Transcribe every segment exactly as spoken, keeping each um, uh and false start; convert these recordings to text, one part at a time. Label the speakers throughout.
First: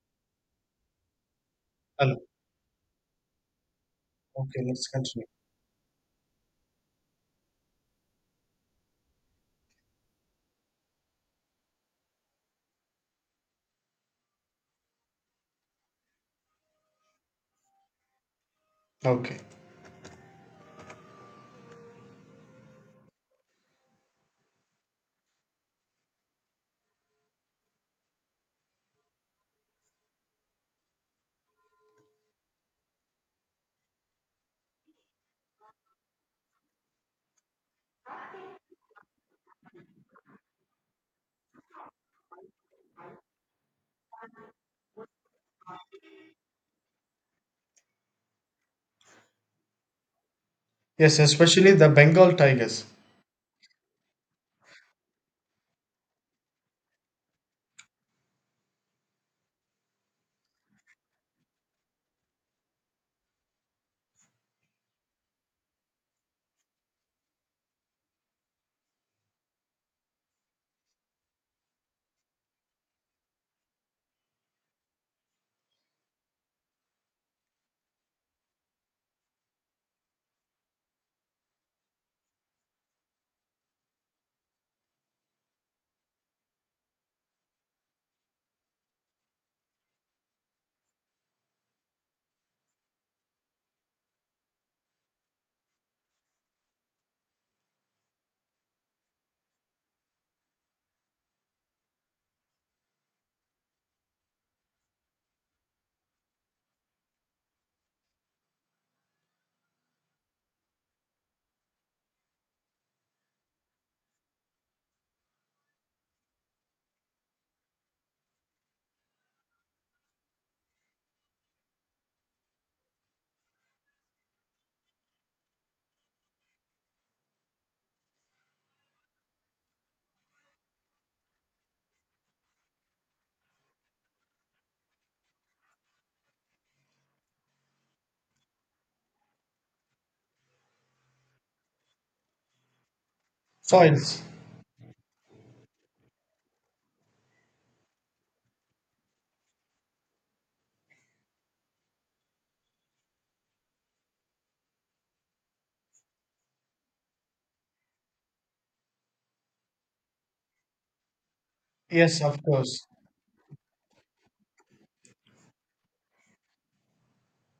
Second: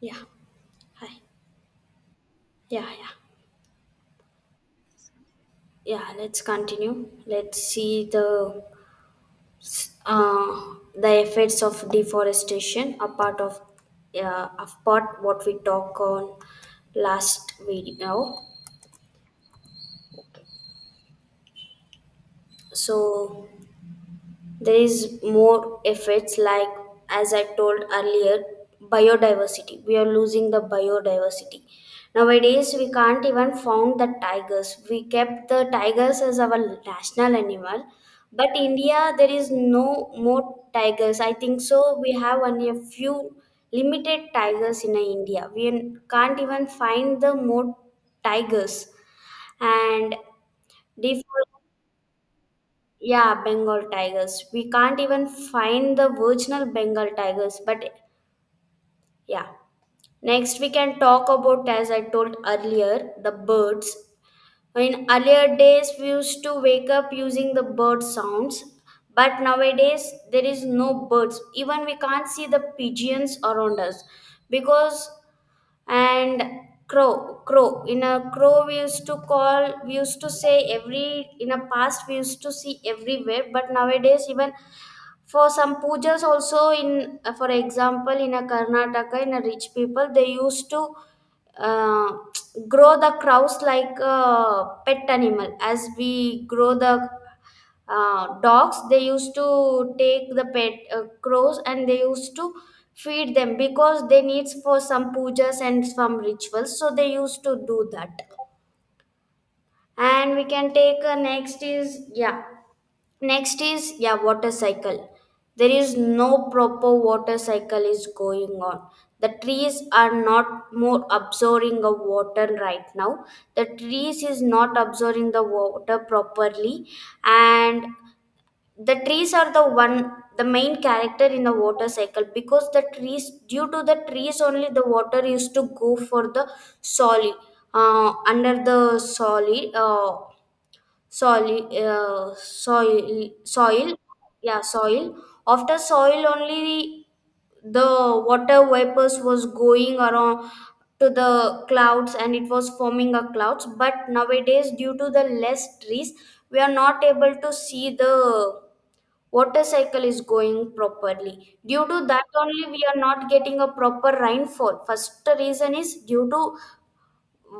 Speaker 1: Yeah. Hi.
Speaker 2: Well,
Speaker 1: Yeah, yeah.
Speaker 2: okay, let's continue.
Speaker 1: Yeah, let's continue. Let's see the uh, the effects of deforestation, apart of uh, apart what we talked on last video.
Speaker 2: Okay.
Speaker 1: So there is more effects, like, as I told earlier, biodiversity. We are losing the biodiversity. Nowadays we can't even found the tigers. We kept the tigers as our national animal, but India, there is no more tigers. I think so we have only a few limited tigers in India. We can't even find the more tigers. And
Speaker 2: Yes,
Speaker 1: default
Speaker 2: especially the Bengal tigers.
Speaker 1: yeah, Bengal tigers. We can't even find the original Bengal tigers, but yeah. Next, we can talk about, as I told earlier, the birds. In earlier days, we used to wake up using the bird sounds, but nowadays there is no birds. Even we can't see the pigeons around us, because, and crow crow in a crow we used to call, we used to say, every in a past we used to see everywhere, but nowadays even for some pujas also in, uh, for example, in a Karnataka, in a rich people they used to, uh, grow the crows like a pet animal, as we grow the, uh, dogs. They used to take the pet, uh, crows, and they used to feed them because they needs for some pujas and some rituals, so they used to do that. And we can take, uh, next is, yeah. Next is, yeah, water cycle. There is no proper water cycle is going on. The trees are not more absorbing the water right now. The trees is not absorbing the water properly, and the trees are the one, the main character in the water cycle, because the trees, due to the trees only, the water used to go for the solid, uh, under the solid, uh, soil, uh, soil, soil,
Speaker 2: Soils.
Speaker 1: yeah, soil. After soil, only the water vapors was going around to the clouds, and it was forming a clouds. But nowadays, due to the less trees, we are not able to see the water cycle is going properly. Due to
Speaker 2: Yes,
Speaker 1: that
Speaker 2: of
Speaker 1: only, we
Speaker 2: course.
Speaker 1: are not getting a proper rainfall. First reason is due to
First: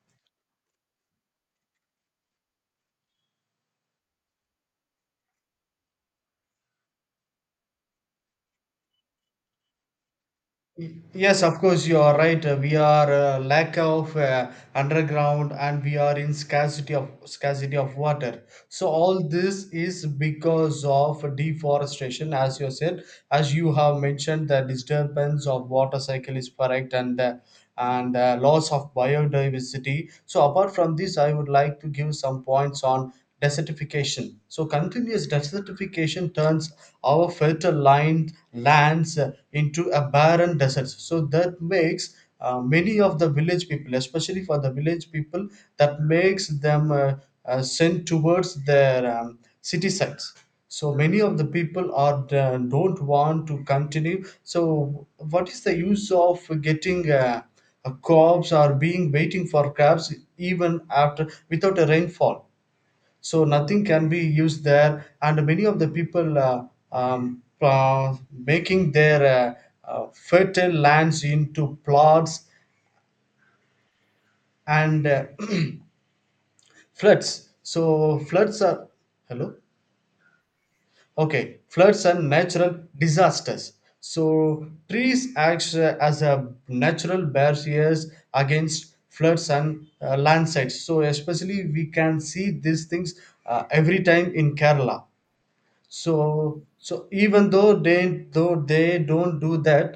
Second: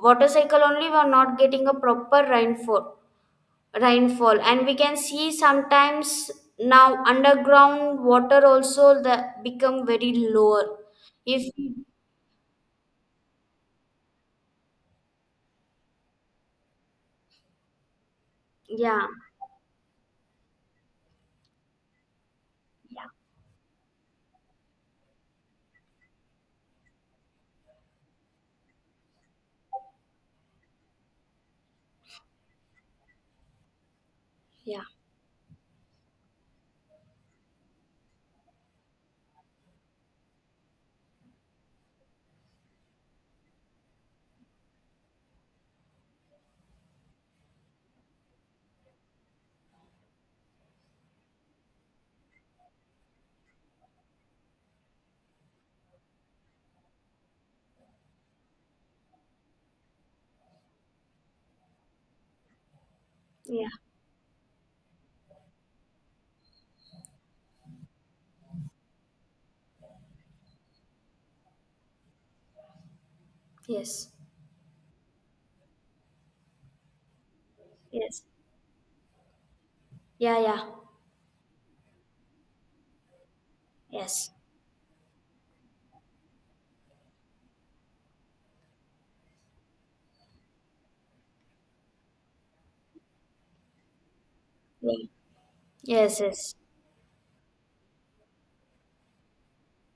Speaker 1: water cycle only, we are not getting a proper rainfall rainfall, and we can see sometimes now underground water also that become very lower.
Speaker 2: Y- Yes,
Speaker 1: If
Speaker 2: of course, you are right. Uh, We are uh, lack of uh, underground, and we are in scarcity of scarcity of water. So
Speaker 1: Yeah,
Speaker 2: all this is because of deforestation, as you said,
Speaker 1: yeah,
Speaker 2: as you have mentioned. The disturbance of water cycle is correct, and uh, and uh, loss of biodiversity. So apart from this, I would like to give some points on desertification. So
Speaker 1: yeah,
Speaker 2: continuous desertification turns our fertile line lands into a barren desert. So that makes uh, many of the village people, especially for the village people, that makes them uh, uh, sent towards their um, city sites. So many of the people are uh, don't want to continue. So what is the use of getting? Uh, uh, crops are being waiting for crops even after without a rainfall, so
Speaker 1: yeah.
Speaker 2: nothing can be used there. And many of the people, uh, um, uh, making their uh, uh, fertile lands into plots,
Speaker 1: Yes,
Speaker 2: and uh, floods. So
Speaker 1: yes.
Speaker 2: floods are, hello,
Speaker 1: Yeah, yeah.
Speaker 2: okay, floods and natural disasters. So
Speaker 1: Yes.
Speaker 2: trees act uh, as a natural barriers against floods and uh, landslides. So especially we can see these things uh, every time in Kerala.
Speaker 1: Yeah.
Speaker 2: So,
Speaker 1: Yes, yes,
Speaker 2: so even though they though they don't do that,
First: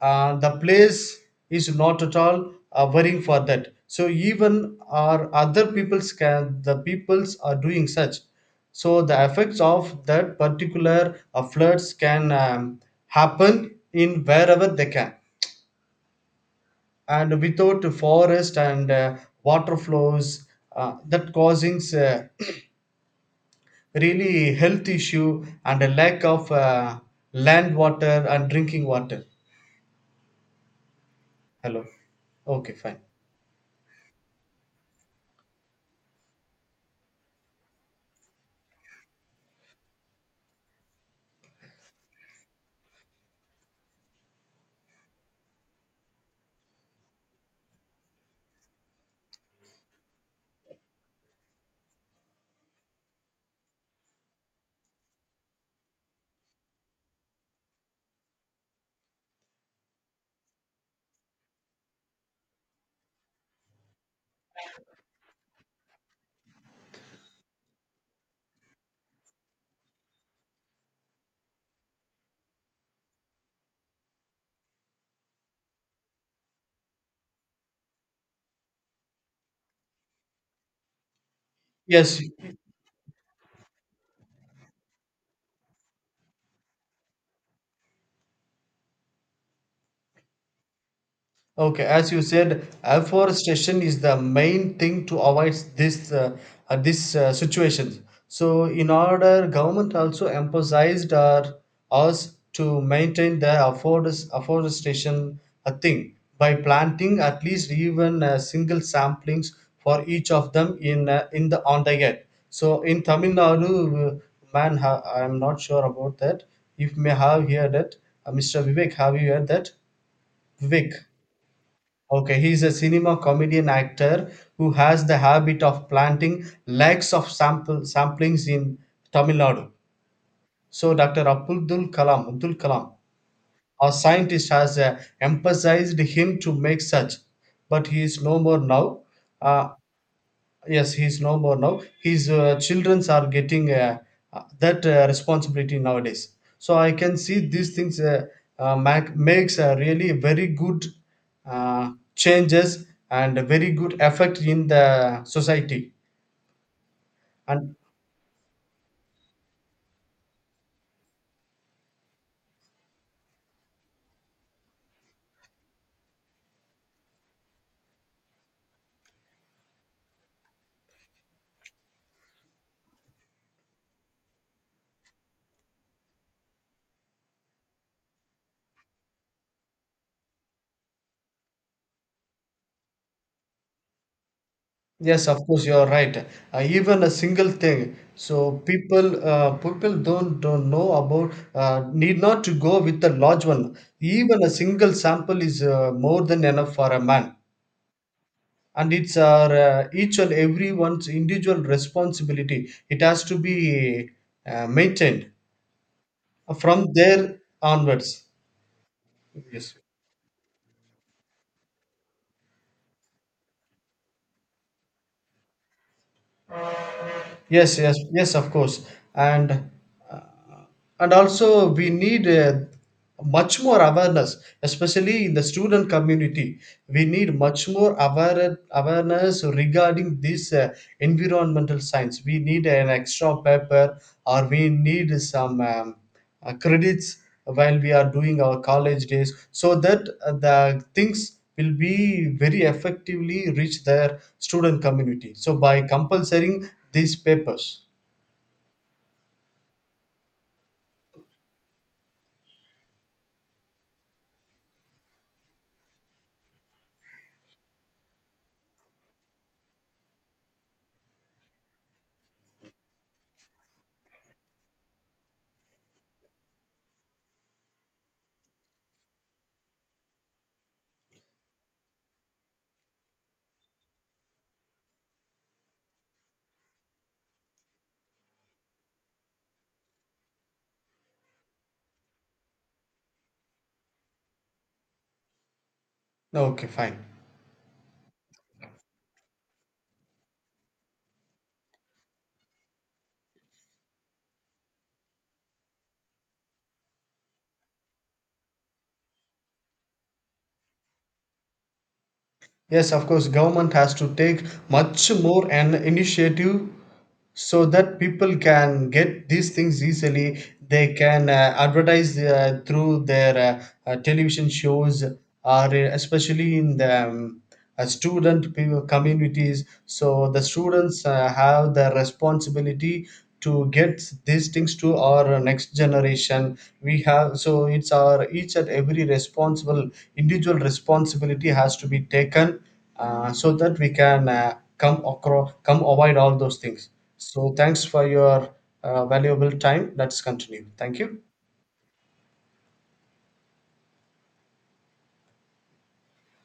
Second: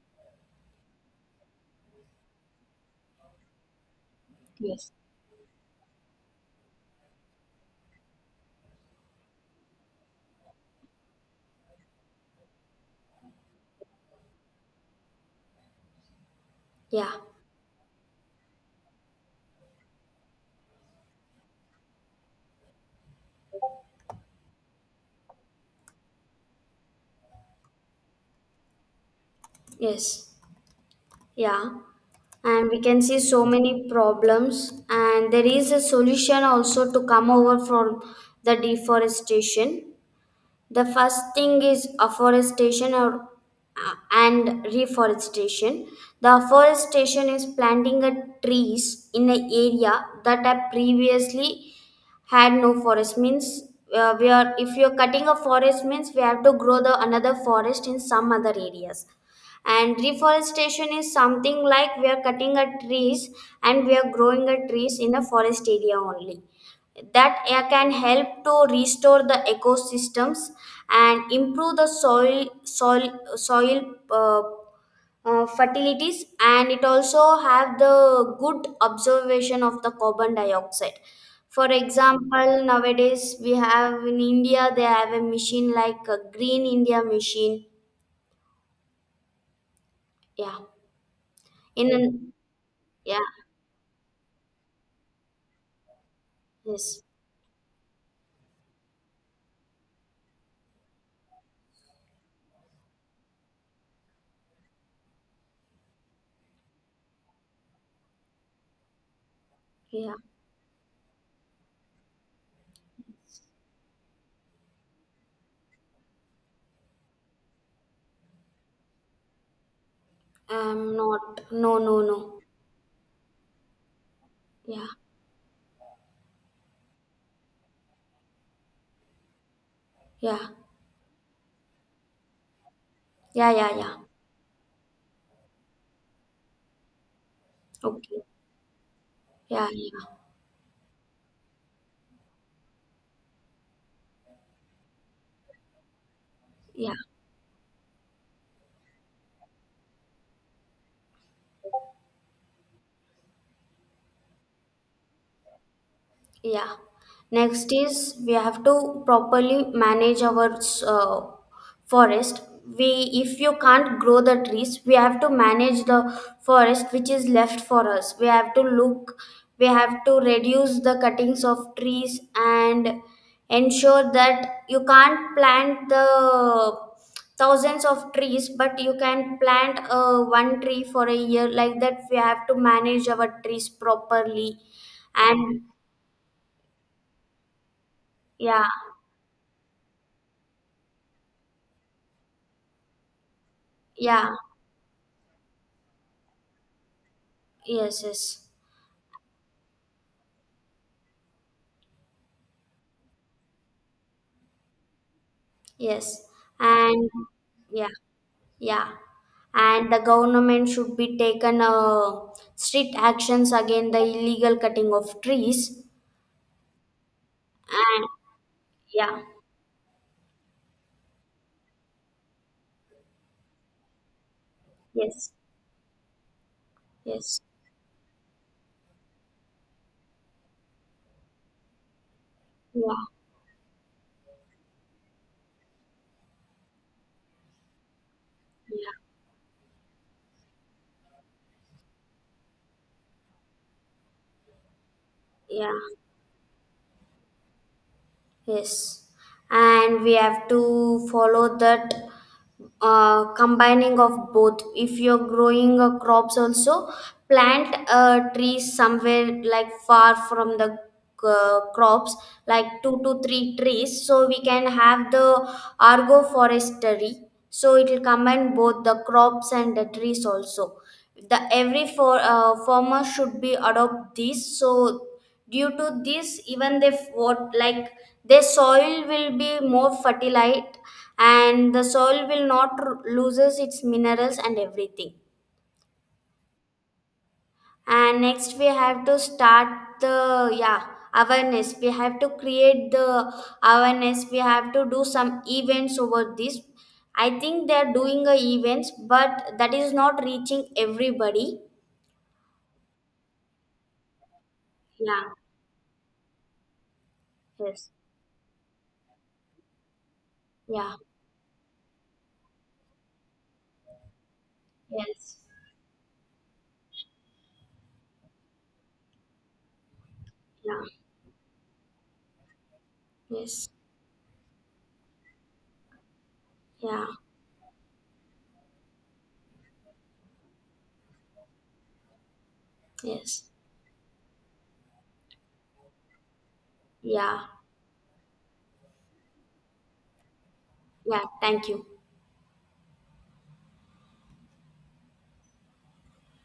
Speaker 2: uh, the place is not at all uh, worrying for that. So even
Speaker 1: yes.
Speaker 2: our other peoples can, the peoples are doing such. So the effects of that particular uh, floods can um, happen in wherever they can,
Speaker 1: Yeah.
Speaker 2: and without forest and uh, water flows, uh, that causing uh, really health issue and a lack of uh, land water and drinking water.
Speaker 1: Yes. Yeah.
Speaker 2: Hello.
Speaker 1: And
Speaker 2: Okay,
Speaker 1: we
Speaker 2: fine.
Speaker 1: can see so many problems, and there is a solution also to come over from the deforestation. The first thing is afforestation or, uh, and reforestation. The afforestation is planting a trees in an area that have previously had no forest. Means, uh, we are, if you're cutting a forest means we have to grow the another forest in some other areas. And reforestation is something like we are cutting a trees, and we are growing a trees in a forest area only, that, uh, can help to restore the ecosystems and improve the soil soil soil uh, uh, fertilities, and it also have the good observation of the carbon dioxide. For
Speaker 2: Yes.
Speaker 1: example, nowadays we have in India, they have a machine like a green India machine. Yeah.
Speaker 2: Okay,
Speaker 1: In
Speaker 2: as you
Speaker 1: an.
Speaker 2: said,
Speaker 1: Yeah.
Speaker 2: afforestation is the main thing to avoid this uh, uh,
Speaker 1: Yes.
Speaker 2: this uh, situation. So, in order, government also emphasized our, us to maintain the afforest, afforestation uh, thing by planting at least even uh, single samplings for
Speaker 1: Yeah.
Speaker 2: each of them in uh, in the on the get. So, in Tamil Nadu, uh, man, ha- I'm not sure about that. If may have heard that, uh, mister Vivek, have you heard that?
Speaker 1: I'm
Speaker 2: Vivek.
Speaker 1: not. No, no, no.
Speaker 2: Okay, he's a cinema comedian actor who
Speaker 1: Yeah,
Speaker 2: has the habit of planting lakhs of sample samplings in Tamil Nadu.
Speaker 1: yeah,
Speaker 2: So doctor Abdul Kalam, Abdul Kalam,
Speaker 1: yeah, yeah,
Speaker 2: a
Speaker 1: yeah.
Speaker 2: scientist, has uh, emphasized him to make such, but he is
Speaker 1: Okay.
Speaker 2: no more now.
Speaker 1: Yeah,
Speaker 2: Uh,
Speaker 1: yeah,
Speaker 2: Yes, he's no more now. His uh, childrens are getting uh, uh, that uh, responsibility nowadays. So I
Speaker 1: yeah.
Speaker 2: can see these things uh, uh, mac- makes a really very good uh, changes and a very good effect in the society.
Speaker 1: Yeah. Next
Speaker 2: And
Speaker 1: is we have to properly manage our, uh, forest. We, if you can't grow the trees, we have to manage the forest which is left for us. We have to look, we have to reduce the cuttings of trees, and ensure that you can't plant the thousands of trees, but you can plant, uh, one tree for a year. Like that, we have to manage our trees properly.
Speaker 2: yes, of
Speaker 1: And
Speaker 2: course, you are right. Uh, even a single thing. So
Speaker 1: yeah,
Speaker 2: people uh, people don't don't know about uh, need not to go with the large one.
Speaker 1: yeah,
Speaker 2: Even a single sample is uh, more than enough for a man,
Speaker 1: yes, yes,
Speaker 2: and it's our uh, each and everyone's individual responsibility. It has to be uh, maintained
Speaker 1: yes,
Speaker 2: from
Speaker 1: and
Speaker 2: there
Speaker 1: yeah,
Speaker 2: onwards.
Speaker 1: yeah,
Speaker 2: Yes,
Speaker 1: and the government should be taken, uh, strict actions against the illegal cutting of trees,
Speaker 2: yes, yes,
Speaker 1: and
Speaker 2: yes, of course.
Speaker 1: yeah,
Speaker 2: and and also we need uh, much more awareness, especially
Speaker 1: yes,
Speaker 2: in the student community. We need
Speaker 1: yes,
Speaker 2: much more aware- awareness regarding this uh, environmental science. We need an
Speaker 1: yeah,
Speaker 2: extra paper, or we need some um, uh, credits while we are doing our college
Speaker 1: yeah,
Speaker 2: days, so that uh, the things will be very effectively reach their student community, so
Speaker 1: yeah.
Speaker 2: by compulsoring these papers.
Speaker 1: Yes, and we have to follow that, uh, combining of both. If you're growing, uh, crops, also plant, uh, trees somewhere like far from the, uh, crops, like two to three trees, so we can have the agroforestry. So it will combine both the crops and the trees also. The every for, uh, farmer should be adopt this, so due to this, even they f- what like, their soil will be more fertilized, and the soil will not r- loses its minerals and everything.
Speaker 2: Okay, fine.
Speaker 1: And next we have to start the, yeah, awareness. We have to create the awareness. We have to do some events over this. I think they are doing a events, but that is not reaching everybody.
Speaker 2: Yes, of course, government has to take much
Speaker 1: Yeah,
Speaker 2: more an initiative so
Speaker 1: yes,
Speaker 2: that people can get these things easily. They
Speaker 1: yeah,
Speaker 2: can uh, advertise uh, through their uh, uh, television shows, or
Speaker 1: yes,
Speaker 2: uh, especially in the um, a student pe- communities, so the
Speaker 1: yeah,
Speaker 2: students uh, have the responsibility to
Speaker 1: yes,
Speaker 2: get these things to our next generation. We
Speaker 1: yeah,
Speaker 2: have, so it's our each and every responsible individual responsibility has to be taken, uh,
Speaker 1: yes.
Speaker 2: so that we can uh, come across come avoid all those things.
Speaker 1: Yeah,
Speaker 2: So thanks for your uh, valuable time. Let's continue. Thank
Speaker 1: yeah,
Speaker 2: you.
Speaker 1: thank you.